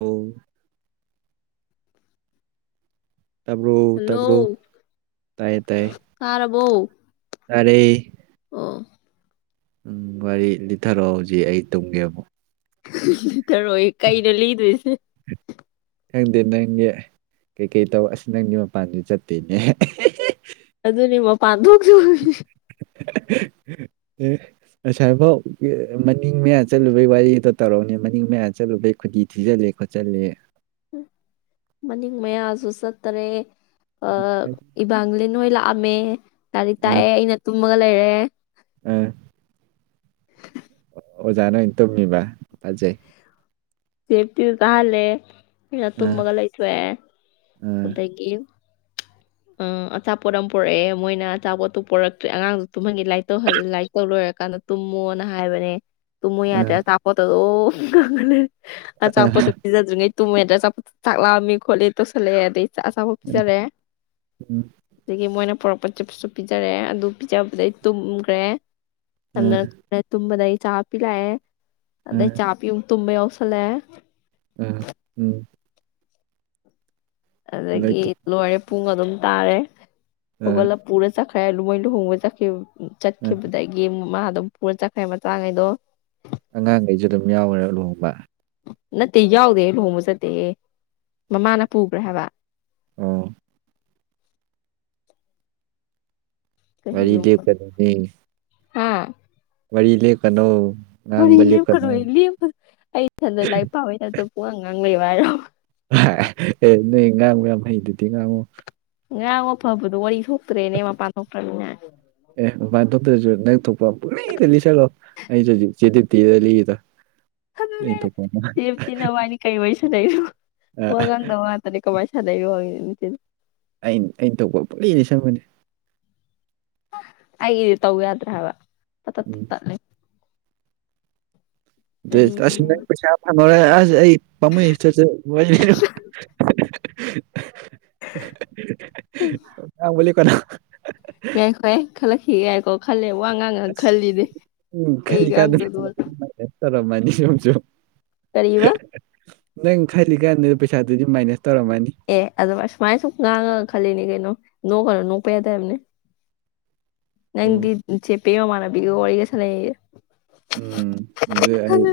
ꯑꯣ ꯇꯥꯕ꯭ꯔꯣ ꯇꯥꯕ꯭ꯔꯣ ꯍꯜꯂꯣ ꯇꯥꯏꯌꯦ ꯇꯥꯏꯌꯦ ꯇꯥꯔꯕꯣ ꯇꯥꯔꯦ ꯑꯣ ꯎꯝ ꯋꯥꯔꯤ ꯂꯤꯊꯔꯑꯣ ꯍꯧꯖꯤꯛ ꯑꯩ ꯇꯨꯝꯒꯦ ꯑꯃꯨꯛ ꯂꯤꯊꯔꯣꯏ ꯀꯩꯅꯣ ꯂꯤꯗꯣꯏꯁꯦ ꯈꯪꯗꯦ ꯅꯪꯒꯤ ꯀꯩꯀꯩ ꯇꯧ ꯑꯁ ꯅꯪꯒꯤ ꯃꯄꯥꯟꯖꯨ ꯆꯠꯇꯦꯅꯦ ꯑꯍꯦ ꯍꯦ ꯑꯗꯨꯅꯦ ꯃꯄꯥꯟ ꯊꯣꯛꯁꯨ ꯍ ꯍ ꯑꯁꯥꯏꯐꯥꯎ ꯏ ꯃꯅꯤꯡ ꯃꯌꯥ ꯆꯠꯂꯨꯕꯩ ꯋꯥꯔꯤꯗꯣ ꯇꯧꯔꯛꯎꯅꯦ ꯃꯅꯤꯡ ꯃꯌꯥ ꯆꯠꯂꯨꯕꯩ ꯈꯨꯗꯤ ꯊꯤꯖꯜꯂꯦ ꯈꯣꯠꯆꯜꯂꯦ ꯎꯝ ꯃꯅꯤꯡ ꯃꯌꯥꯁꯨ ꯆꯠꯇꯔꯦ ꯑ ꯏꯕꯥꯥꯡꯂꯤꯟ ꯍꯣꯏ ꯂꯥꯛꯑꯝꯃꯦ ꯂꯥꯏꯔꯤꯛ ꯇꯥꯛꯑꯦ ꯑꯩꯅ ꯇꯨꯝꯃꯒ ꯂꯩꯔꯦ ꯑ [inaudible] ꯑꯣꯖꯥꯅ ꯑꯣꯏꯅ ꯇꯨꯝꯃꯤꯕ ꯐꯖꯩ ꯁꯦꯞꯇꯤ ꯗꯨ ꯇꯥꯛꯍꯜꯂꯦ ꯑꯩꯅ ꯑꯥ ꯇꯨꯝꯃꯒ ꯂꯩꯊꯣꯛꯑꯦ ꯑꯥ ꯑꯗꯒꯤ [inaudible] ꯑ ꯑꯆꯥꯄꯣꯠ ꯑꯃ ꯄꯣꯔꯛꯑꯦ ꯃꯣꯏꯅ ꯑꯆꯥꯄꯣꯠꯇꯣ ꯄꯣꯔꯛꯇ꯭ꯔꯦ ꯑꯉꯥꯡꯗꯨ ꯇꯨꯝꯍꯟꯒꯤ ꯂꯥꯏꯔꯤꯛꯇꯧꯍꯜ ꯂꯥꯏꯔꯤꯛ ꯇꯧ ꯂꯣꯏꯔ ꯀꯥꯟꯗ ꯇꯨꯝꯃꯣꯅ ꯍꯥꯏꯕꯅꯦ ꯇꯨꯃꯣ ꯌꯥꯗ꯭ꯔꯦ ꯑꯥ ꯑꯆꯥꯄꯣꯠꯇꯣ ꯗꯨꯝ ꯉꯪꯉ ꯂꯩꯔꯦ ꯑꯥ ꯑꯆꯥꯄꯣꯠꯇꯣ ꯄꯤꯖꯗ꯭ꯔꯤꯉꯩ ꯇꯨꯃꯦ ꯗꯩ ꯆꯥꯛ ꯂꯥꯝꯃꯦ ꯈꯣꯠꯂꯦ ꯇꯧꯁꯜꯂꯛꯑꯦ ꯑꯗꯩ ꯆ ꯑꯆꯥꯄꯣꯠ ꯄꯤꯖꯔꯦ ꯎꯝ ꯑꯗꯩꯒꯤ ꯃꯣꯏꯅ ꯄꯣꯔꯛ ꯄ ꯆꯤꯞꯁꯨ ꯄꯤꯖꯔꯦ ꯑꯗꯨ ꯄꯤꯖꯕꯗꯩ ꯇꯨꯝꯒ꯭ꯔꯦ ꯑꯥ ꯁꯝꯅꯅ ꯇꯨꯝꯕꯗꯩ ꯆꯥ ꯄꯤ ꯂꯥꯛꯑꯦ ꯑꯗꯩ ꯑꯥ ꯆꯥ ꯄꯤ ꯇꯨꯝꯕ ꯌꯥꯎꯁꯜꯂꯦ ꯑꯥ ꯎꯝ ꯑꯗꯒꯤ ꯂꯩꯇꯦ ꯂꯣꯏꯔꯦ ꯄꯨꯡ ꯑꯗꯨꯝ ꯇꯥꯔꯦ ꯑꯥ ꯍꯧꯒꯠꯂ ꯄꯨꯔ ꯆꯠ ꯈ꯭ꯔꯦ ꯃꯣꯏ ꯂꯨꯍꯣꯡꯕ ꯆꯠꯈꯤ ꯑꯥ ꯆꯠꯈꯤꯕꯗꯒꯤ ꯃꯥ ꯑꯗꯨꯝ ꯄꯨꯔ ꯆꯠꯈ꯭ꯔꯦ ꯃꯆꯥꯉꯩꯗꯣ ꯑꯉꯥꯡꯒꯩꯁꯨ ꯑꯗꯨꯝ ꯌꯥꯎꯒ꯭ꯔꯦ ꯂꯨꯍꯣꯡꯕ ꯅꯠꯇꯦ ꯌꯥꯎꯗꯦ ꯂꯨꯍꯣꯡꯕ ꯆꯠꯇꯦꯍꯦ ꯃꯃꯥꯅ ꯄꯨꯒ꯭ꯔꯦ ꯍꯥꯏꯕꯥ ꯑꯣ ꯋꯥꯔꯤ ꯂꯦꯞꯀꯅꯣꯅꯦ ꯍꯥꯥ ꯋꯥꯔꯤ ꯂꯦꯞꯀꯅꯣ ꯋꯔꯤ ꯉꯥꯡꯕ ꯂꯦꯞꯀꯅꯣꯌꯦ ꯂꯦꯞꯀꯅꯣ ꯂꯞ ꯑꯩ ꯏꯊꯟꯗ ꯂꯥꯏꯔꯤꯛ ꯄꯥꯕꯩꯩ ꯇꯏꯞꯇ ꯄꯨꯡꯉꯥꯡ ꯉꯥꯡ ꯂꯩꯌꯣ ꯍꯥꯏꯔꯣ ꯑꯦ ꯅꯣꯏ ꯉꯥꯡꯕ ꯌꯥꯝ ꯍꯩꯗꯨꯗꯤ ꯉꯥꯡꯉꯨ ꯉꯥꯡꯕꯐꯕꯗꯣ ꯋꯥꯔꯤ ꯊꯣꯛꯇ꯭ꯔꯦꯅꯦ ꯃꯄꯥꯟ ꯊꯣꯛꯇ꯭ꯔꯅꯤꯅ ꯑꯦ ꯃꯄꯥꯟ ꯊꯣꯛꯇ꯭ꯔꯖꯨ ꯅꯪ ꯊꯣꯛꯄ ꯄꯨꯡꯂꯤꯗ ꯂꯤꯁꯂꯣ ꯑꯩꯁꯨ ꯍꯧꯖꯤꯛ ꯆꯦꯗꯤꯞꯇꯤꯗ ꯂꯤꯔꯤꯗꯣ ꯑꯗꯨꯅꯦ ꯑꯩꯅ ꯊꯣꯛꯄ ꯑꯃ ꯆꯦꯞꯇꯤ ꯅꯕꯅꯤ ꯀꯩ ꯋꯥꯏꯁꯅꯩꯅꯣ ꯑ ꯋꯥꯉꯡꯗꯕ ꯉꯛꯇꯅꯦ ꯀꯃꯥꯏ [unintelligible] [inaudible] ꯑꯩꯅ ꯑꯩꯅ ꯇꯧꯕ ꯄꯨꯡꯂꯤ ꯂꯤꯁꯤꯟꯕꯅꯦ ꯑꯩꯒꯤꯗꯤ ꯇꯧ ꯌꯥꯗ꯭ꯔꯦ ꯍꯥꯏꯕ ꯃꯇꯠ ꯎꯝ ꯇꯠ ꯑꯁ ꯀꯔꯤꯅꯣ ꯄ꯭ꯔꯁꯥꯗ ꯍꯥꯏꯅꯔꯦ ꯑꯩ [inaudible] ꯄꯥ ꯃꯨꯏꯌꯦ ꯁꯠ ꯁꯠ ꯋꯔꯤꯥ [unintelligible] ꯉꯥꯡꯕ ꯂꯦꯞ ꯀꯥꯅꯣ [unintelligible] ꯉꯏꯈꯣꯏ ꯈꯜꯂꯛꯈꯤꯒꯦ ꯉꯏꯈꯣ ꯈꯜꯂꯦ ꯋꯥ ꯉꯥꯡꯉꯥꯡ ꯑꯁ ꯈꯜꯂꯤꯅꯦ ꯅꯪ ꯈꯜꯂꯤꯀꯥꯟꯗ ꯀꯩꯉꯡꯗꯣꯏꯅꯣꯅ ꯄꯩꯁꯥꯗꯨꯗꯤ ꯃꯥꯏꯅꯁ ꯇꯧꯔꯝꯃꯅꯤ ꯌꯣꯡꯁꯨ ꯀꯔꯤꯕ ꯅꯪ ꯈꯜꯂꯤ ꯀꯥꯟꯗ ꯄꯩꯁꯥꯗꯨꯗꯤ ꯃꯥꯏꯅꯁ ꯇꯧꯔꯝꯃꯅꯤ ꯑꯦ ꯑꯗꯨꯃꯥꯏ ꯁꯨꯃꯥꯏꯅ ꯁꯨꯝ ꯉꯥꯡꯉꯒ ꯈꯜꯂꯤꯅꯦ ꯀꯩꯅꯣ ꯅꯣꯛꯀꯅꯣ ꯅꯣꯛꯄ ꯌꯥꯗꯦ ꯍꯥꯏꯕꯅꯦ ꯅꯪꯗꯤ ꯑꯣ ꯆꯦ ꯄꯦ ꯃꯥꯃꯅꯕꯤꯒ ꯋꯥꯔꯤꯒ ꯁꯅꯩꯌꯦꯌꯦ ꯎꯝ ꯑꯗꯨ ꯑꯩ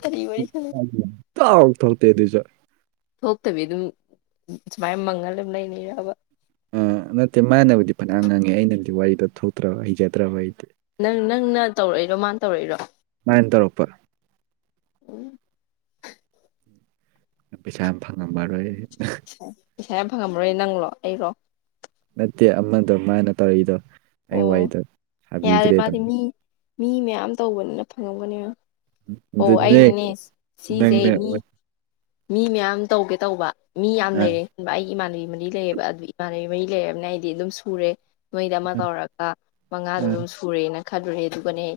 ꯀꯔꯤ ꯋꯥꯔꯤ ꯁꯥꯟꯅꯩ ꯇꯣꯛ ꯇꯣꯛꯂꯛꯇꯦ ꯑꯗꯨꯁꯨ ꯊꯣꯛꯇꯕꯤ ꯑꯗꯨꯝ ꯁꯨꯃꯥꯏꯅ ꯃꯪꯉꯂꯩꯅꯩꯔꯕ ꯑꯥ ꯅꯠꯇꯦ ꯃꯥꯅꯕꯨꯗꯤ ꯐꯅꯤꯌꯝ ꯉꯥꯡꯉꯦ ꯑꯩꯅꯗꯤ ꯋꯥꯔꯤꯗꯣ ꯊꯣꯛꯇ꯭ꯔꯕ ꯍꯩꯖꯗ꯭ꯔꯕ ꯑꯩꯗꯤ ꯅꯪ ꯅꯪꯅ ꯇꯧꯔꯛꯏꯔꯣ ꯃꯥꯅ ꯇꯧꯔꯛꯏꯔꯣ ꯃꯟꯅ ꯇꯧꯔꯛꯄ ꯎꯝ ꯄꯩꯁꯥ ꯌꯥꯝ ꯐꯪꯉꯝꯃꯔꯣꯏ ꯄꯩꯁꯥ ꯌꯝ ꯐꯪꯉꯝꯃꯔꯣꯏ ꯅꯪꯂꯣ ꯑꯩꯔꯣ ꯇꯦ ꯑꯃꯗꯣ ꯃꯥꯅ ꯇꯧꯔꯛꯏꯗꯣ ꯑꯩ ꯑꯣ ꯋꯥꯔꯤꯗꯣ ꯌꯥꯔꯦ ꯃꯥꯗꯤ ꯁꯥꯕꯤꯗ꯭ꯔꯦꯗꯅ ꯃꯤ ꯃꯤ ꯃꯌꯥꯝ ꯇꯧꯕꯅꯤꯅ ꯐꯪꯉꯝꯒꯅꯤ ꯑꯣ ꯑꯗꯨꯅꯦ ꯑꯩꯅꯅꯦ ꯁꯤꯁꯦ ꯅꯪꯅ ꯃꯤ ꯃꯤ ꯃꯌꯥꯝ ꯇꯧꯒꯦ ꯇꯧꯕ ꯃꯤ ꯌꯥꯝ ꯑ ꯂꯩꯔꯦ ꯑꯩꯒꯤ ꯏꯃꯥꯟꯅꯕꯤ ꯃꯔꯤ ꯂꯩꯌꯦꯕ ꯑꯗꯨ ꯏꯃꯥꯟꯅꯕꯤ ꯃꯔꯤ ꯂꯩꯔꯕꯅꯦ ꯑꯩꯗꯤ ꯑꯗꯨꯝ ꯁꯨꯔꯦ ꯅꯣꯏꯗ ꯑꯃ ꯑ ꯇꯧꯔꯒ ꯃꯉꯥꯗꯣ ꯑꯗꯨꯝ ꯁꯨꯔꯦꯅ ꯈꯜꯔꯨꯔꯦ ꯑꯗꯨꯒꯅꯦ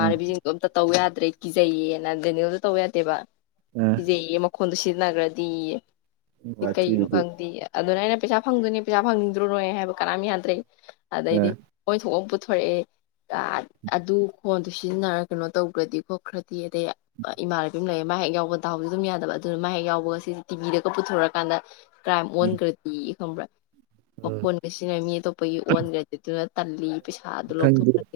ꯑ ꯑꯝꯇ ꯇꯧ ꯌꯥꯗ꯭ꯔꯦ ꯀꯤꯖꯩꯌꯦꯅ ꯗꯦꯅꯦꯜꯖꯨ ꯇꯧ ꯌꯥꯗꯦꯕ ꯑ ꯀꯤꯖꯩꯌꯦ ꯃꯈꯣꯟꯗꯣ ꯁꯤꯖꯤꯟꯅꯈ꯭ꯔꯗꯤꯌꯦ ꯀꯩꯒꯤꯅꯣ ꯋꯥꯊꯤꯗꯤ ꯈꯪꯗꯦ ꯑꯗꯨꯅꯦ ꯑꯩꯅ ꯄꯩꯁꯥ ꯐꯪꯗꯣꯏꯅꯦ ꯄꯩꯁꯥ ꯐꯪꯅꯤꯡꯗ꯭ꯔꯣ ꯅꯣꯏ ꯍꯥꯏꯕ ꯀꯅꯥꯝ ꯌꯥꯗ꯭ꯔꯦ ꯑ ꯑꯗꯩꯗꯤ ꯑꯣꯏꯊꯣꯄ ꯄꯨꯊꯣꯔꯛꯑꯦ ꯑꯗꯨ ꯈꯣꯟꯗꯨ ꯁꯤꯖꯤꯟꯅꯔꯒ ꯀꯩꯅꯣ ꯇꯧꯈ꯭ꯔꯗꯤ ꯈꯣꯠꯈ꯭ꯔꯗꯤ ꯑꯗꯩ ꯏꯃꯥꯟꯅꯕꯤ ꯑꯃ ꯂꯩ ꯃꯥ ꯉꯍꯦꯛ ꯌꯥꯎꯕ ꯗꯎꯖꯨ ꯑꯗꯨꯝ ꯌꯥꯗꯕ ꯑꯗꯨꯅ ꯃꯥ ꯍꯦꯛ ꯌꯥꯎꯕꯒ ꯁꯤꯁꯦ ꯇꯤꯚꯤꯗꯒ ꯄꯨꯊꯣꯔꯛꯑꯀꯟꯗ ꯀ꯭ꯔꯥꯏꯝ ꯎꯝ ꯑꯣꯟꯈ꯭ꯔꯗꯤ ꯈꯪꯕ꯭ꯔꯥ ꯎꯝ ꯃꯈꯣꯟꯒ ꯁꯤꯖꯤꯅ ꯃꯤ ꯑꯇꯣꯞꯄꯒꯤ ꯑꯣꯟꯈ꯭ꯔꯗꯤ ꯑꯗꯨꯅ ꯇꯜꯂꯤ ꯄꯩꯁꯥꯗꯨ ꯈꯪꯗꯦ ꯂꯧꯊꯣꯛꯈ꯭ꯔꯗꯤ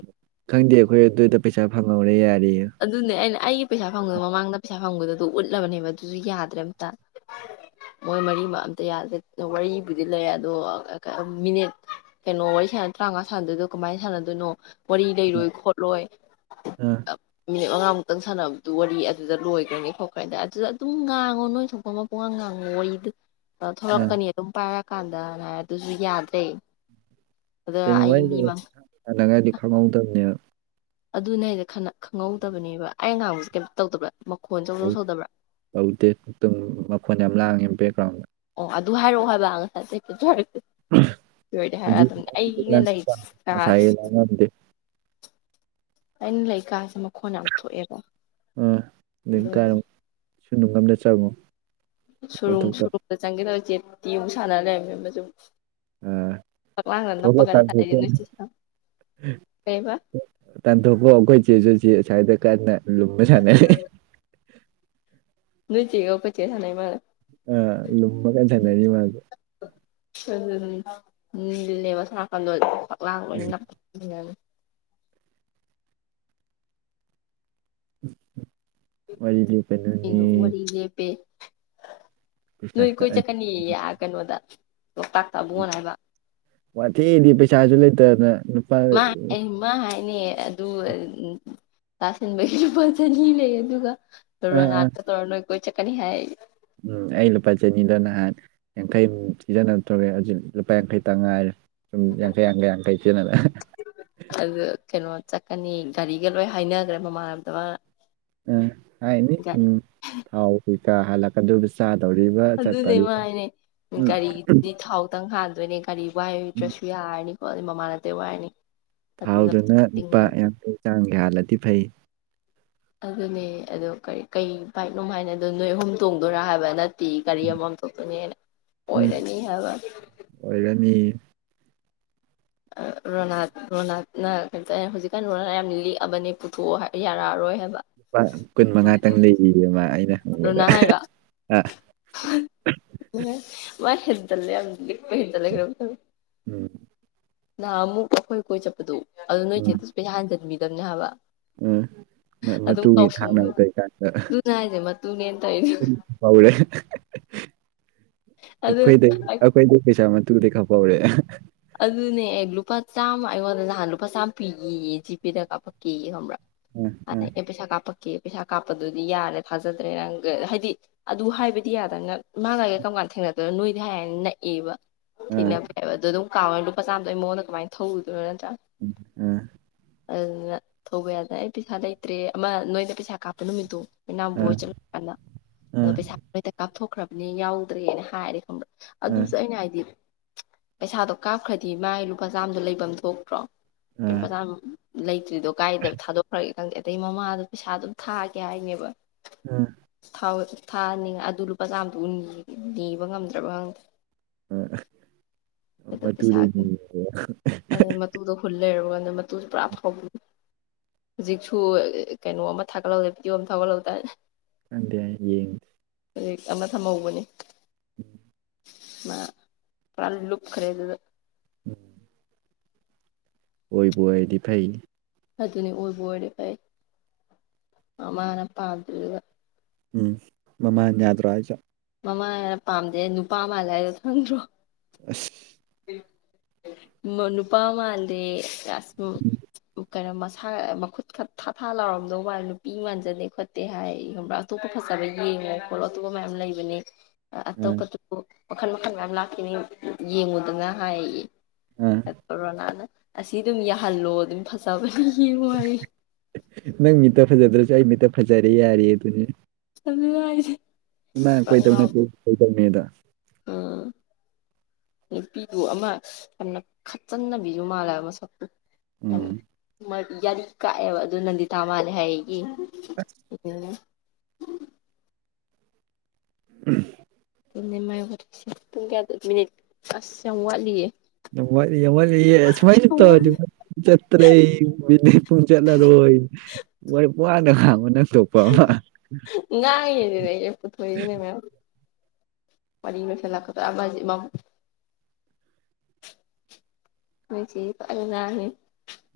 ꯈꯪꯗꯦ ꯑꯩꯈꯣꯏ ꯑꯗꯨꯗ ꯄꯩꯁꯥ ꯐꯪꯍꯧꯔꯦ ꯌꯥꯔꯤꯌꯣ ꯑꯗꯨꯅꯦ ꯑꯩꯅ ꯑꯩꯒꯤ ꯄꯩꯁꯥ ꯐꯪꯕꯗꯣ ꯃꯃꯥꯡꯗ ꯄꯩꯁꯥ ꯐꯪꯕꯗꯣ ꯎꯠꯂꯕꯅꯦ ꯑꯗꯨꯁꯨ ꯌꯥꯗ꯭ꯔꯦ ꯑꯃꯝꯇ ꯃꯣꯏ ꯃꯔꯤ ꯃꯛ ꯑꯝꯇ ꯌꯥꯗꯦ ꯋꯥꯔꯤꯕꯨꯗꯤ ꯂꯩ ꯑꯗꯣ ꯃꯤꯅꯤꯠ ꯀꯩꯅꯣ ꯋꯥꯔꯤ ꯁꯥꯅ ꯇꯔꯥꯉꯥꯥ ꯁꯅꯗꯣꯏꯗꯣ ꯀꯃꯥꯏꯅꯥ ꯁꯟꯗꯣꯏꯅꯣ ꯋꯥꯔꯤ ꯎꯝ ꯂꯩꯔꯣꯏ ꯈꯣꯠꯂꯣꯏ ꯑꯥ ꯃꯉꯥ ꯃꯨꯛꯇꯪ ꯁꯥꯟꯅꯕꯗꯨ ꯋꯥꯔꯤ ꯑꯗꯨꯗ ꯂꯣꯏꯈ꯭ꯔꯅꯤ ꯈꯣꯠꯈ꯭ꯔꯅꯤꯗ ꯑꯗꯨꯗ ꯑꯗꯨꯝ ꯉꯥꯡꯉꯣ ꯅꯣꯏ ꯊꯣꯛꯄꯃ ꯄꯨꯡꯉꯥꯡ ꯉꯥꯡꯉꯣ ꯋꯥꯔꯤꯗꯨ ꯑꯥ ꯊꯂꯛꯀꯅꯤ ꯑꯗꯨꯝ ꯄꯥꯏꯔꯛ ꯀꯥꯟꯗꯅ ꯍꯏꯔ ꯑꯗꯨꯁꯨ ꯌꯥꯗ꯭ꯔꯦ ꯑꯗ ꯀꯩꯅꯣ ꯑꯩ ꯋꯥꯔꯤ ꯃꯤ ꯃꯥꯡ ꯁꯥꯟꯅꯒꯔꯗꯤ ꯈꯪꯍꯧꯗꯕꯅꯦꯕ ꯑꯗꯨꯅꯦ ꯍꯏꯖꯦ ꯈꯪꯍꯧꯗꯕꯅꯦꯕ ꯑꯩꯅ ꯉꯥꯡꯕꯁꯦ ꯀꯩꯝꯇ ꯇꯧꯗꯕ꯭ꯔꯥ ꯃꯈꯣꯟ ꯆꯧꯗꯧ ꯁꯧꯗꯕ꯭ꯔꯥ ꯇꯧꯗꯦ ꯑꯃꯨꯇꯪ ꯃꯈꯣꯟ ꯌꯥꯝ ꯂꯥꯡꯉꯦ ꯕꯦꯛꯒ꯭ꯔꯥꯎꯟꯗ ꯑꯣ ꯑꯗꯨ ꯍꯥꯏꯔꯛꯑꯣ ꯍꯥꯏꯕ ꯉꯁꯤ ꯁꯣꯏꯗꯦ ꯍꯥꯏꯔ ꯍꯧꯖꯤꯛ ꯑꯗꯨꯅꯤ ꯑꯩꯅ ꯂꯩ ꯀꯥꯥꯁꯦ ꯉꯁꯥꯏꯒꯤ ꯂꯥꯡꯉꯝꯗꯦ [inaudible] ꯑꯩꯅ ꯂꯩꯀꯥꯁꯦ ꯃꯈꯣꯟ ꯌꯥꯝ ꯊꯣꯛꯑꯦꯕ ꯑꯥ ꯑꯗꯩ ꯑꯗꯨꯒꯤ ꯀꯔꯣ ꯁꯨꯔꯨꯡ ꯑꯃꯗ ꯆꯥꯪ ꯉꯣ ꯁꯨꯔꯨꯡ ꯁꯨꯔꯨꯝꯗ ꯆꯪꯒꯦ ꯇꯧꯋꯦ ꯆꯦꯠꯇꯤ ꯑꯃꯨꯛ ꯁꯥꯟꯅ ꯂꯩꯔꯝꯃꯦ ꯑꯃꯖꯨ ꯑꯥ ꯐꯛꯂꯥꯡꯗ ꯊꯣꯛꯑꯒ ꯅꯞꯄꯒꯅꯤ ꯁꯥꯥꯅꯩꯁꯦ ꯇꯥꯟꯊꯣꯛꯈꯣ ꯅꯣꯢ ꯆꯦ ꯀꯩꯕ ꯇꯥꯟꯊꯣꯛꯈꯣ ꯑꯣꯒꯣꯏ ꯆꯦꯁꯨ ꯁ꯭ꯋꯥꯏꯗ ꯀꯟꯅ ꯂꯨꯃ ꯁꯅꯔꯤ ꯅꯣꯢꯆꯦꯒ ꯑꯈꯣꯢ ꯆꯦ ꯒ ꯁꯥꯅꯩ ꯃꯥꯂꯦ ꯑꯥ ꯂꯨꯝꯃꯒ ꯁꯅꯔꯤ ꯃꯥꯁꯨ ꯎꯝ ꯅꯤꯜꯅꯦꯕ ꯁꯣꯝꯅꯥꯀꯟꯗꯣ ꯐꯛꯂꯥꯡ ꯂꯣꯏ ꯎꯝ ꯅꯞꯄꯅꯤꯅ [unintelligible] ꯑꯩꯅ ꯋꯥꯔꯤ ꯂꯦꯞꯄꯦ [inaudible] ꯄꯩꯁꯥ ꯅꯣꯏ ꯀꯣꯏ ꯀꯛꯑꯅꯤ ꯆꯠꯀꯅꯤꯌꯦ ꯑ ꯀꯩꯅꯣꯗ ꯂꯣꯛꯇꯥꯛ ꯇꯥ ꯑꯕꯨꯉꯣꯅ ꯍꯥꯏꯕ ꯋꯥꯊꯤꯗꯤ ꯄꯩꯁꯥꯁꯨ ꯂꯩꯇꯅ ꯃꯥ ꯃꯥ ꯍꯥꯏꯅꯤ ꯑꯗꯨ ꯇꯥꯁꯤꯟꯕꯒꯤ ꯂꯨꯄꯥ ꯆꯅꯤ ꯂꯩ ꯑꯗꯨꯒ ꯑꯥ ꯑꯥ ꯔꯣꯅꯥꯇꯧꯔ ꯅꯣꯏ ꯀꯣꯏ ꯆꯠꯀꯅꯤ ꯍꯥꯏ ꯎꯝ ꯑꯩ ꯂꯨꯄꯥ ꯆꯅꯤꯗꯣ ꯅꯍꯥꯟ ꯌꯥꯡꯈꯩ ꯁꯤꯖꯟꯅ ꯊꯣꯛꯑꯦ ꯍꯧꯖꯤꯛ ꯂꯨꯄꯥ ꯌꯥꯡꯈꯩ ꯇ ꯉꯥꯏꯔꯦ ꯎꯝ ꯌꯥꯡꯈꯩ ꯌꯥꯡꯈꯩ ꯆꯦꯅ [unintelligible] ꯑꯗꯨ ꯀꯩꯅꯣ ꯆꯠꯀꯅꯤ ꯒꯥꯔꯤꯒ ꯂꯣꯏ ꯍꯥꯏꯅꯒ꯭ꯔꯦ ꯃꯃꯥꯟꯅꯕꯗ ꯃꯥꯅ ꯎꯝ ꯍꯥꯏꯅꯤ ꯎꯝ ꯊꯥꯎ ꯀꯩꯀ ꯍꯥꯜꯂꯛꯀꯗ ꯆꯥꯛ ꯑꯗꯨꯅꯦ ꯃꯥꯥ ꯍꯥꯏꯅꯦ ꯎꯝ ꯒꯥꯔꯤꯗꯨꯗꯤ ꯊꯥꯎꯇꯪ ꯍꯥꯥꯟꯗꯣꯏꯅꯦ ꯥꯒꯥꯔꯤ ꯋꯥꯏꯗ꯭ꯔꯁꯨ ꯌꯥꯔꯅꯤ ꯈꯣꯠꯂꯅꯤ ꯃꯃꯥꯅꯕꯗꯩ ꯋꯥꯏꯔꯅꯤ ꯑꯗꯨꯅ ꯊꯥꯎꯗꯨꯅ ꯂꯨꯄꯥ ꯇꯤꯡꯉꯅꯨ ꯌꯥꯡꯈꯩ ꯆꯥꯃꯒꯤ ꯍꯥꯜꯂꯗꯤ ꯐꯩ ꯑꯗꯨꯅꯦ ꯑꯗꯨ ꯀꯔꯤ ꯀꯩ ꯕꯥꯥꯏꯛ ꯅꯣꯃ ꯍꯥꯏꯅꯦ ꯑꯗꯣ ꯅꯣꯏ ꯑꯍꯨꯝ ꯇꯣꯡꯗꯣꯏꯔꯥ ꯍꯥꯏꯕ ꯅꯠ ꯇꯤ ꯒꯥꯔꯤ ꯑꯃꯃꯝ ꯇꯣꯡꯗꯣꯢꯅꯦ ꯎꯝ ꯑꯣꯏꯔꯅꯤ ꯍꯥꯏꯕ ꯑꯣꯏꯔꯅꯤ ꯑ ꯔꯣꯅꯥꯜ ꯔꯣꯅꯥꯠꯅ ꯀꯩꯅꯣ ꯍꯧꯖꯤꯛꯀꯥꯟ ꯔꯣꯅꯥꯠ ꯌꯥꯝꯅ ꯂꯤꯛꯑꯕꯅꯦ ꯄꯨꯊꯣꯛꯑꯣ ꯌꯥꯔꯛꯑꯔꯣꯏ ꯍꯥꯏꯕ ꯂꯨꯄꯥ ꯀꯨꯟ ꯃꯉꯥꯇꯪ ꯂꯩꯔꯤ ꯃꯥ ꯑꯩꯅ ꯍꯪꯕꯗ ꯑ ꯎꯁ [unintelligible] ꯍꯦꯟꯖꯜꯂꯦ ꯌꯥꯝ ꯂꯤꯛꯄ ꯍꯦꯟꯖꯜꯂ ꯀꯩꯅꯣꯝ ꯇꯧꯑꯦ ꯎꯝ ꯅꯍꯥꯟ ꯑꯃꯨꯛ ꯑꯩꯈꯣꯏ ꯀꯣꯏ ꯆꯠꯄꯗꯣ ꯑꯗꯨ ꯅꯣꯏ ꯎꯝ ꯆꯦꯇꯤꯁ ꯄꯩꯁꯥ ꯍꯟꯖꯤꯟꯕꯤꯗꯕꯅꯦ ꯍꯥꯏꯕ ꯎꯝ ꯑꯗꯨꯝ ꯃꯇꯨꯒꯤ ꯀꯥꯎꯁꯟꯅꯩ ꯊꯥꯛꯅꯕ ꯇꯧꯏꯀꯥꯟꯗ ꯑꯗꯨꯅ ꯍꯥꯏꯁꯦ ꯃꯇꯨꯅꯦꯅ ꯇꯧꯔꯤꯗꯣ ꯑꯈꯣꯢꯗꯤ ꯄꯧꯔꯦ ꯑꯗꯨ ꯑꯩꯈꯣꯏꯗꯤ ꯑꯩꯈꯣꯏꯗꯤ ꯄꯩꯁꯥ ꯃꯇꯨꯗꯩ ꯈꯞꯄꯧꯔꯦ ꯑꯗꯨꯅꯦ ꯑꯦ ꯂꯨꯄꯥ ꯆꯥꯝꯃ ꯑꯩꯉꯣꯟꯗ ꯅꯍꯥꯟ ꯂꯨꯄꯥ ꯆꯥꯝꯃ ꯄꯤꯒꯦꯌꯦ ꯖꯤꯄꯦꯗ ꯀꯥꯞꯄꯛꯀꯦ ꯈꯪꯕ꯭ꯔꯥ ꯑꯗ ꯑꯦ ꯄꯩꯁ ꯀꯥꯞꯄꯛ ꯑꯣꯀꯦ ꯄꯩꯁꯥ ꯀꯥꯞꯄꯗꯨꯗꯤ ꯌꯥꯔꯦ ꯊꯥꯖꯗ꯭ꯔꯦ ꯅꯪ ꯍꯥꯏꯗꯤ ꯑꯗꯨ ꯍꯥꯏꯕꯗꯤ ꯌꯥꯗꯝꯅꯤꯅ ꯃꯥꯛ ꯑꯩꯒ ꯀꯔꯝ ꯀꯥꯟꯗ ꯊꯦꯡꯅꯗꯣꯏꯅꯣ ꯅꯣꯏꯗꯤ ꯍꯥꯏ ꯍꯥꯢꯅ ꯅꯛꯑꯦꯕ ꯊꯦꯡꯅꯕꯩ ꯑꯗꯣ ꯑꯗꯨꯝ ꯀꯥꯎꯋꯦ ꯂꯨꯄꯥ ꯆꯥꯃꯗꯣ ꯑꯩ ꯃꯥꯉꯣꯟꯗ ꯀꯃꯥꯏ ꯊꯧꯔꯨꯗꯣꯏꯅ ꯎꯝ ꯑꯗꯨꯅ ꯊꯧꯕ ꯌꯥꯗꯅ ꯑꯩ ꯄꯩꯁꯥ ꯂꯩꯇ꯭ꯔꯦ ꯑꯃ ꯅꯣꯏꯗ ꯄꯩꯁꯥ ꯀꯥꯞꯄ ꯅꯨꯃꯤꯠꯇꯣ ꯃꯤꯅꯥꯕ ꯑꯣꯏ ꯆꯠꯂꯨ ꯀꯥꯟꯗ ꯑꯗꯣ ꯄꯩꯁꯥ ꯅꯣꯢꯗ ꯀꯥꯞꯊꯣꯛꯈ꯭ꯔꯕꯅꯤ ꯌꯥꯎꯗ꯭ꯔꯦꯅ ꯍꯥꯏꯔꯦ ꯈꯪꯕ꯭ꯔꯥ ꯑꯗꯨꯁꯨ ꯑꯩꯅ ꯍꯥꯏꯗꯤ ꯄꯩꯁꯥꯗꯣ ꯀꯥꯞꯈ꯭ꯔꯗꯤ ꯃꯥꯥꯏ ꯂꯨꯄꯥ ꯆꯥꯝꯃꯗꯣ ꯂꯩꯐꯝ ꯊꯣꯛꯄ꯭ꯔꯣ ꯂꯨꯄꯥ ꯆꯥꯃ ꯂꯩꯇ꯭ꯔꯤꯗꯣ ꯀꯥꯏꯗ ꯊꯥꯗꯣꯛꯈ꯭ꯔꯒꯦ ꯈꯪꯗꯦ ꯑꯗꯩ ꯃꯃꯥꯗ ꯄꯩꯁꯥ ꯑꯗꯨꯝ ꯊꯥꯒꯦ ꯍꯥꯏꯅꯦꯕ ꯑꯝ ꯊꯥꯅꯤꯡꯉ ꯑꯗꯨ ꯂꯨꯄꯥ ꯆꯥꯝꯃꯗꯨ ꯅꯤꯕ ꯉꯝꯗ꯭ꯔꯕ ꯈꯪꯗ꯭ꯔꯦ ꯑ ꯃꯇꯨꯗꯒꯤ ꯄꯩꯁꯥꯒꯤ ꯅꯤꯔꯦꯌꯦ ꯂꯩꯔꯝꯒꯅꯨ ꯃꯇꯨꯁꯨ ꯄꯨꯔꯥ ꯑꯐꯥꯎꯕꯤ ꯍꯧꯖꯤꯛꯁꯨ ꯀꯩꯅꯣ ꯑꯃ ꯊꯥꯒꯠꯍꯧꯗꯥꯏ ꯚꯤꯗꯤꯑꯣ ꯑꯃ ꯊꯥꯒꯠꯍꯧꯗꯥꯏ ꯈꯪꯗꯦ ꯑꯩ ꯌꯦꯡꯗꯦ ꯍꯧꯖꯤꯛ ꯑꯃ ꯊꯝꯍꯧꯕꯅꯦ ꯃꯥ ꯄꯨꯔꯥ ꯂꯨꯞꯈ꯭ꯔꯦ ꯑꯗꯨꯗ ꯎꯝ ꯑꯣꯏꯕꯨ ꯑꯣꯏꯔꯗꯤ ꯐꯩ ꯑꯗꯨꯅꯤ ꯑꯣꯏꯕꯨ ꯑꯣꯏꯔꯗꯤ ꯐꯩ ꯃꯃꯥꯅ ꯄꯥꯝꯗ꯭ꯔꯤꯗꯨꯒ ꯎꯝ ꯃꯃꯥꯅ ꯌꯥꯗ꯭ꯔꯣ ꯍꯥꯏꯖꯦ ꯃꯃꯥꯅ ꯄꯥꯝꯗꯦ ꯅꯨꯄꯥ ꯃꯥꯜꯂꯦ ꯍꯥꯏꯗꯣ ꯈꯪꯗ꯭ꯔꯣ ꯑꯁ ꯃ ꯅꯨꯄꯥ ꯃꯥꯥꯟꯗꯦ ꯑꯥꯁ ꯎꯝ ꯀꯩꯅꯣ ꯃꯁꯥ ꯃꯈꯨꯠ ꯈꯥ ꯊꯥ ꯊꯥ ꯂꯥꯎꯔꯝꯗꯧ ꯃꯥꯂꯦ ꯅꯨꯄꯤ ꯃꯥꯟꯖꯗꯦ ꯈꯣꯠꯇꯦ ꯍꯥꯏꯌꯦꯌꯦ ꯈꯪꯕ꯭ꯔꯥ ꯑꯇꯣꯞꯄ ꯐꯖꯕ ꯗ [inaudible] ꯌꯦꯡꯉꯣ ꯈꯣꯠꯂꯣ ꯑꯇꯣꯞꯄ ꯃꯌꯥꯝ ꯂꯩꯕꯅꯦ ꯎꯝ ꯑꯇꯣꯞꯄꯗꯨ ꯃꯈꯜ ꯃꯈꯜ ꯃꯌꯥꯝ ꯂꯥꯛꯈꯤꯅꯤ ꯌꯦꯡꯉꯨꯗꯅ ꯍꯥꯏꯌꯦꯌꯦ ꯑ ꯑ ꯑꯗꯣ ꯔꯣꯅꯥꯜꯅ ꯑꯁꯤ ꯑꯗꯨꯝ ꯌꯥꯍꯜꯂꯣ ꯑꯗꯨꯝ ꯐꯖꯕꯅꯤ ꯌꯦꯡꯉꯣ ꯍꯥꯏꯌꯦ ꯅꯪ ꯃꯤꯠꯇ ꯐꯖꯗ꯭ꯔꯖꯨ ꯑꯩ ꯃꯤꯠꯇ ꯐꯖꯔꯦ ꯌꯥꯔꯦ ꯑꯗꯨꯅꯤꯅꯦ ꯑꯗꯨꯅꯦ ꯍꯥꯏꯖꯦ ꯅꯪꯅ ꯀꯣꯏꯗꯧ ꯅꯠꯇꯦ ꯑꯩꯅ ꯀꯣꯏꯗꯧꯅꯦꯗꯣ ꯎꯝ ꯅꯨꯄꯤꯗꯨ ꯑꯃ ꯌꯥꯝꯅ ꯈꯠꯆꯟꯅꯕꯤꯖꯨ ꯃꯥꯜꯂꯦꯕ ꯃꯁꯛꯇꯣ ꯌꯥꯝꯅ ꯎꯝ ꯃꯥ ꯌꯥꯔꯤ ꯀꯥꯛꯑꯦꯕ ꯑꯗꯨꯅ ꯅꯟꯗꯤꯇꯥ ꯃꯥꯜꯂꯦ ꯍꯥꯌꯦꯌꯦ ꯑꯁ ꯎꯝ ꯎꯝ ꯑꯗꯨꯅꯦ ꯃꯥꯥꯏ ꯋꯥꯔꯤꯁꯦ ꯄꯨꯡ ꯀꯌꯥꯗ ꯃꯤꯅꯤꯠ ꯑꯁ ꯌꯥꯝ ꯋꯥꯠꯂꯤꯌꯦ ꯌꯥꯝ ꯋꯥꯠꯂꯤ ꯌꯥꯝ ꯋꯥꯠꯂꯤꯌꯦ ꯁꯨꯃꯥꯏꯅ ꯁꯨꯝ ꯇꯧꯔꯗꯤ ꯄꯨꯡ ꯆꯠꯇ꯭ꯔꯦ ꯃꯤꯅꯤꯠ ꯄꯨꯡ ꯆꯠꯂꯔꯣꯏ ꯍꯣꯏ ꯋꯥꯔꯤ ꯋꯥꯅ ꯈꯥꯡ ꯉꯥꯡꯏꯖꯨꯅꯦ ꯑꯩꯖꯨ ꯄꯨꯊꯣꯛꯏꯁꯤꯅꯦ ꯃꯌꯥꯝ ꯋꯥꯔꯤ ꯂꯣꯏꯁꯟꯂꯛꯀꯗꯣꯔꯦ ꯑꯃꯖꯤ ꯃꯝ ꯅꯣꯏ ꯆꯦꯖꯤ ꯐꯖꯅ ꯉꯥꯡꯏꯍꯦ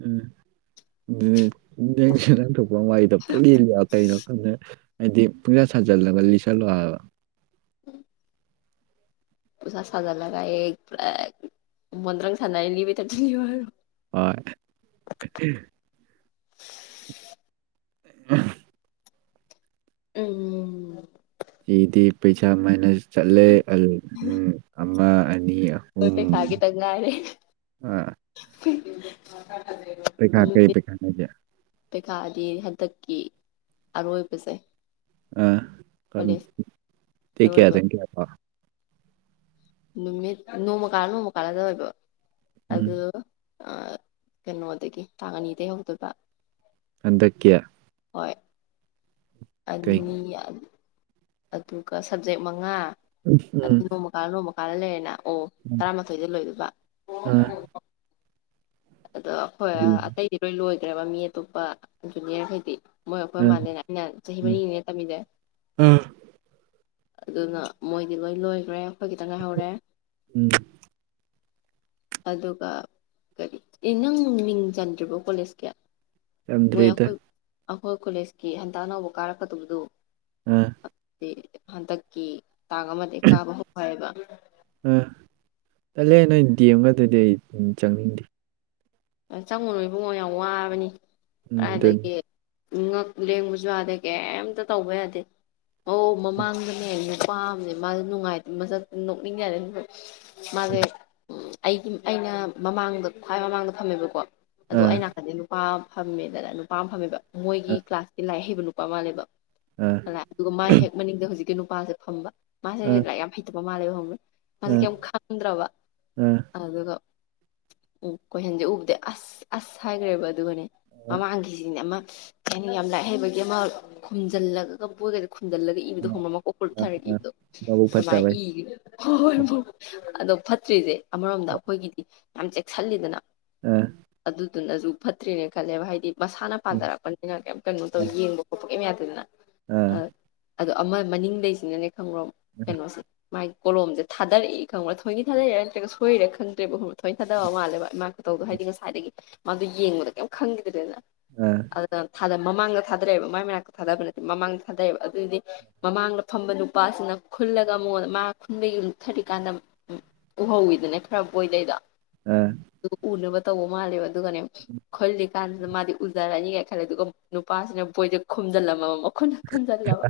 ꯎꯝ ꯕꯤꯕꯤ ꯅꯪꯁꯨ ꯅꯪꯊꯣꯛꯄ ꯑꯃ ꯋꯥꯥꯔꯤꯗꯣ ꯄꯨꯂꯤ ꯂꯤꯌꯣꯕ ꯀꯩꯅꯣ ꯈꯪꯗꯦ ꯍꯥꯏꯗꯤ ꯄꯨꯡꯁꯥ ꯁꯥꯖꯤꯜꯂꯒ ꯂꯤꯁꯜꯂꯣ ꯍꯥꯏꯕ [inaudible] ꯑꯣꯖꯥ ꯁꯖꯜꯂꯒ ꯑꯦ ꯄꯔꯛ ꯃꯣꯟꯗ꯭ꯔꯪ ꯁꯥꯟꯅꯔ ꯂꯤꯕꯩ ꯇꯥꯏꯞꯇ ꯂꯤꯌꯣ ꯍꯥꯏꯔꯣ ꯍꯣꯏ [inaudible] ꯑꯍꯝ ꯎꯝ ꯑꯩꯗꯤ ꯄꯩꯁꯥ ꯃꯥꯏꯅꯁ ꯆꯠꯂꯦ ꯑꯗꯨꯅ ꯎꯝ ꯑꯃ ꯑꯅ ꯃꯤ ꯑꯩꯈꯣꯏ ꯑꯍꯨꯝ ꯄꯩꯈꯥ ꯑꯥ ꯍꯤ [unintelligible] ꯄꯩꯈꯥ ꯀꯩ ꯄꯩꯈꯥꯅꯣ ꯅꯣꯏꯗꯤ ꯄꯩꯈꯥꯗꯤ ꯍꯟꯗꯛꯀꯤ ꯑꯔꯣꯏꯕꯁꯦ ꯑꯤ ꯀꯟ ꯀꯣꯂꯦꯖ ꯗꯦꯠ ꯑꯔꯣꯏꯕ ꯀꯌꯥꯗꯒꯤ ꯀꯌꯥꯥ ꯐꯥꯎ ꯅꯨꯃꯤꯠ ꯅꯣꯡꯃ ꯀꯥꯜꯂ ꯅꯣꯡꯃ ꯀꯥꯜꯂ ꯇꯧꯑꯦꯕ ꯎꯝ ꯑꯗꯣ ꯑꯥ ꯀꯩꯅꯣꯗꯒꯤ ꯇꯥꯡ ꯑꯅꯤꯗꯒꯤ ꯍꯧꯗꯣꯏꯕ ꯍꯟꯗꯛꯀꯤ ꯍꯣꯏ ꯀꯩ ꯑꯅꯤ ꯑꯥ ꯑꯗꯨꯒ ꯁꯕꯖꯦꯛ ꯃꯉꯥ ꯎꯝ ꯑꯗꯨ ꯅꯣꯡꯃ ꯀꯥꯜꯂ ꯅꯣꯡꯃ ꯀꯥꯜꯂ ꯂꯩꯔꯦꯅ ꯑꯣ ꯇꯔꯥꯃꯥꯊꯣꯏꯗ ꯂꯣꯏꯗꯣꯏꯕ ꯑꯥ ꯑꯗꯣ ꯑꯈꯣꯏ ꯑꯇꯩꯗꯤ ꯂꯣꯏ ꯂꯣꯏꯒ꯭ꯔꯦꯕ ꯃꯤ ꯑꯇꯣꯞꯄ ꯖꯨꯅꯤꯌꯔꯈꯩꯗꯤ ꯃꯣꯏ ꯑꯩꯈꯣꯏ ꯑꯥ ꯃꯥꯜꯂꯦꯅꯦ ꯑꯩꯅ ꯆꯍꯤ ꯃꯔꯤꯅꯤꯅꯦ ꯇꯝꯃꯤꯖꯦ ꯑꯥ ꯑꯗꯨꯅ ꯃꯣꯏꯗꯤ ꯂꯣꯏ ꯂꯣꯏꯒ꯭ꯔꯦ ꯑꯩꯈꯣꯏ ꯈꯤꯇꯪ ꯉꯥꯏꯍꯧꯔꯦ ꯎꯝ ꯑꯗꯨꯒ ꯀꯔꯤ ꯑꯦ ꯅꯪ ꯃꯤꯡ ꯆꯟꯗ꯭ꯔꯤꯕꯣ ꯀꯣꯂꯦꯖꯀꯤ ꯃꯣꯏ ꯆꯟꯗ꯭ꯔꯤꯗ ꯑꯩꯈꯣꯏ ꯑꯩꯈꯣꯏ ꯀꯣꯂꯦꯖꯀꯤ ꯍꯟꯇꯛ ꯑꯅꯧꯕ ꯀꯥꯔꯛꯀꯗꯕꯗꯨ ꯑꯥ ꯍꯟꯗꯛꯀꯤ ꯇꯥꯡ ꯑꯃꯗꯩ ꯀꯥꯕ ꯍꯧ ꯍꯥꯏꯕ ꯑꯥ ꯇꯜꯂꯦ ꯅꯣꯏ ꯗꯦꯝꯒꯗꯨꯗꯤ ꯑꯩ ꯆꯪꯅꯤꯡꯗꯦ ꯆꯪꯉꯨꯅꯣ ꯏꯕꯨꯡꯉꯣ ꯌꯥꯝ ꯋꯥꯕꯅꯤ ꯎꯝ ꯑꯗꯨꯅꯤ ꯀꯗꯥꯏꯗꯒꯤ ꯉꯛ ꯂꯦꯡꯕꯁꯨ ꯌꯥꯗꯦ ꯀꯩꯝꯇ ꯇꯧꯕ ꯌꯥꯗꯦ ꯑꯧ ꯃꯃꯥꯡꯗꯅꯦ ꯅꯨꯄꯥꯝꯅꯦ ꯃꯥꯁꯦ ꯅꯨꯡꯉꯥꯏꯇ ꯃꯁ ꯅꯣꯛꯅꯤꯡꯖꯗ ꯃꯥꯁꯦ [unintelligible] ꯎ ꯑꯩꯒꯤ ꯑꯩꯅ ꯃꯃꯥꯡꯗ ꯈ꯭ꯋꯥꯏ ꯃꯃꯥꯡꯗ ꯐꯝꯃꯦꯕꯀꯣ ꯑꯗꯣ ꯑꯥ ꯑꯩ ꯅꯥꯀꯟꯗꯩ ꯅꯨꯄꯥ ꯐꯝꯃꯦꯗꯅ ꯅꯨꯄꯥ ꯑꯃ ꯐꯝꯃꯦꯕ ꯃꯣꯏꯒꯤ ꯑꯥ ꯀ꯭ꯂꯥꯁꯀꯤ ꯂꯥꯏꯔꯤꯛ ꯍꯩꯕ ꯅꯨꯄꯥ ꯃꯥꯜꯂꯦꯕ ꯑꯥ ꯂꯥꯛ ꯑꯗꯨꯒ ꯃꯥꯥꯏ ꯍꯦꯛ ꯃꯅꯤꯡꯗ ꯍꯧꯖꯤꯛꯀꯤ ꯅꯨꯄꯥꯁꯦ ꯐꯝꯕ ꯃꯥꯁꯦ ꯑꯥ ꯂꯥꯏꯔꯤꯛ ꯌꯥꯝ ꯍꯩꯇꯕ ꯃꯥꯜꯂꯦꯕ ꯈꯪꯕ꯭ꯔ ꯃꯁꯤ ꯑꯥ ꯀꯦꯝ ꯈꯪꯗ꯭ꯔꯕ ꯑꯥ ꯑꯗꯨꯒ ꯎꯝ ꯀꯣꯏꯁꯟꯁꯦ ꯎꯕꯗ ꯑꯁ ꯑꯁ ꯍꯥꯏꯈ꯭ꯔꯦꯕ ꯑꯗꯨꯒꯅꯦ ꯃꯃꯥꯡꯒꯤꯁꯤꯅꯦ ꯑꯃ ꯀꯩ ꯍꯥꯏꯅꯤ ꯌꯥꯝ ꯂꯥꯏꯔꯤꯛ ꯍꯩꯕꯒꯤ ꯑꯃ ꯈꯨꯝꯖꯤꯜꯂꯒꯒ ꯕꯣꯏꯒꯖꯦ ꯈꯨꯝꯖꯤꯜꯂꯒ ꯏꯕꯗꯣ ꯑꯥ ꯈꯪꯕ꯭ꯔ ꯃꯀꯣꯛꯀ ꯂꯨꯛꯊꯔꯒ ꯑꯥ ꯏꯕꯗꯣ ꯃꯕꯨꯛ ꯑꯗꯨꯃꯥꯏꯅ ꯐꯠꯇꯕꯩ ꯏ ꯐꯥꯎ ꯑꯗꯣ ꯐꯠꯇ꯭ꯔꯤꯁꯦ ꯑꯃꯔꯣꯝꯗ ꯑꯩꯈꯣꯏꯒꯤꯗꯤ ꯌꯥꯝ ꯆꯦꯛꯁꯤꯜꯂꯤꯗꯅ ꯑꯥ ꯑꯗꯨꯅꯁꯨ ꯐꯠꯇ꯭ꯔꯔꯤꯅꯦ ꯈꯜꯂꯦꯕ ꯍꯥꯏꯗꯤ ꯃꯁꯥꯅ ꯄꯥꯖꯔꯛꯄꯅꯤꯅ ꯀꯦꯝ ꯀꯩꯅꯣ ꯇꯧ ꯑꯥ ꯌꯦꯡꯕ ꯈꯣꯠꯄ ꯀꯦꯝ ꯌꯥꯗꯦꯗꯅ ꯑꯥ ꯑꯗꯣ ꯑꯃ ꯃꯅꯤꯡꯗꯩꯁꯤꯅꯅꯦ ꯈꯪꯕ꯭ꯔꯣ ꯀꯩꯅꯣꯁꯦ ꯃꯥꯒꯤ ꯀꯣꯝꯁꯦ ꯊꯥꯔꯛꯏ ꯈꯪꯕ꯭ꯔꯥ ꯊꯣꯑꯣꯏꯒꯤ ꯊꯥꯗꯩꯔꯥ ꯅꯠꯇ꯭ꯔꯒ ꯁꯣꯏꯔꯥ ꯈꯪꯗ꯭ꯔꯦꯕ ꯈꯪꯕ꯭ꯔꯥ ꯊꯋꯣꯏ ꯊꯗꯕ ꯃꯥꯜꯂꯕ ꯃꯥ ꯑꯗꯨ ꯍꯥꯏꯗꯤ ꯉꯁꯥꯏꯗꯒꯤ ꯃꯥꯗꯣ ꯌꯦꯡꯕꯗ ꯀꯦꯝ ꯈꯪꯈꯤꯗ꯭ꯔꯦꯅ ꯑꯥ ꯑꯗꯨꯅ ꯃꯃꯥꯡꯗ ꯊꯥꯗꯔꯛꯑꯦꯕ ꯃꯥꯏ ꯃꯅꯥꯛꯇ ꯊꯥꯗꯕ ꯅꯠꯇꯦ ꯃꯃꯥꯡꯗ ꯊꯥꯗꯩꯑꯦꯕ ꯑꯗꯨꯏꯗꯤ ꯃꯃꯥꯡꯗ ꯐꯝꯕ ꯅꯨꯄꯥꯁꯤꯅ ꯈꯨꯜꯂꯒ ꯃꯉꯣꯟꯗ ꯃꯥ ꯈꯨꯟꯕ ꯂꯨꯛꯊꯔꯤꯀꯥꯟꯗ ꯎꯝ ꯎꯍꯧꯋꯤꯗꯅ ꯈꯔ ꯕꯣꯏꯗꯩꯗꯣ ꯑꯥ ꯎꯅꯕ ꯇꯧꯕ ꯃꯥꯜꯂꯦꯕ ꯑꯗꯨꯒꯅꯦ ꯈꯜꯂꯤ ꯀꯥꯟꯁꯤꯗ ꯃꯥꯗꯤ ꯎꯖꯔꯅꯤꯒꯥꯏꯅ ꯈꯜꯂꯦ ꯑꯗꯨꯒ ꯅꯨꯄꯥꯁꯤꯅ ꯕꯣꯏꯖꯦ ꯈꯨꯝꯖꯤꯜꯂꯝꯃꯕ ꯃꯈꯨꯠꯅ ꯈꯟꯖꯟꯖꯕ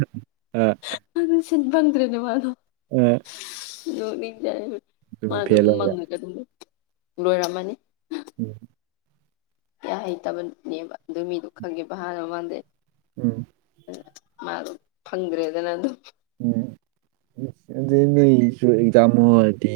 ꯑꯗꯨ ꯁꯤꯟ ꯐꯪꯗ꯭ꯔꯦꯅ ꯃꯥꯗꯣ ꯑꯦ ꯅꯣꯛ ꯅꯤꯡꯖꯥꯠꯅꯤ ꯃꯥꯗꯣ ꯑꯣꯏꯔꯦ ꯃꯪꯉꯒ ꯑꯗꯨꯝ ꯂꯣꯏꯔꯝꯃꯅꯤ ꯎꯝ ꯀꯌꯥ ꯍꯩꯇꯕꯅꯦꯕ ꯑꯗꯨ ꯃꯤꯗꯣ ꯈꯪꯉꯦꯕ ꯍꯥꯟꯅ ꯃꯃꯥꯡꯗꯩ ꯎꯝ ꯃꯥ ꯐꯪꯗ꯭ꯔꯦꯗꯅ ꯑꯗꯨꯝ ꯎꯝ ꯎꯁ ꯑꯗꯨꯗꯤ ꯅꯣꯏꯖꯨ ꯏꯛꯖꯥꯝ ꯑꯣꯏꯗꯤ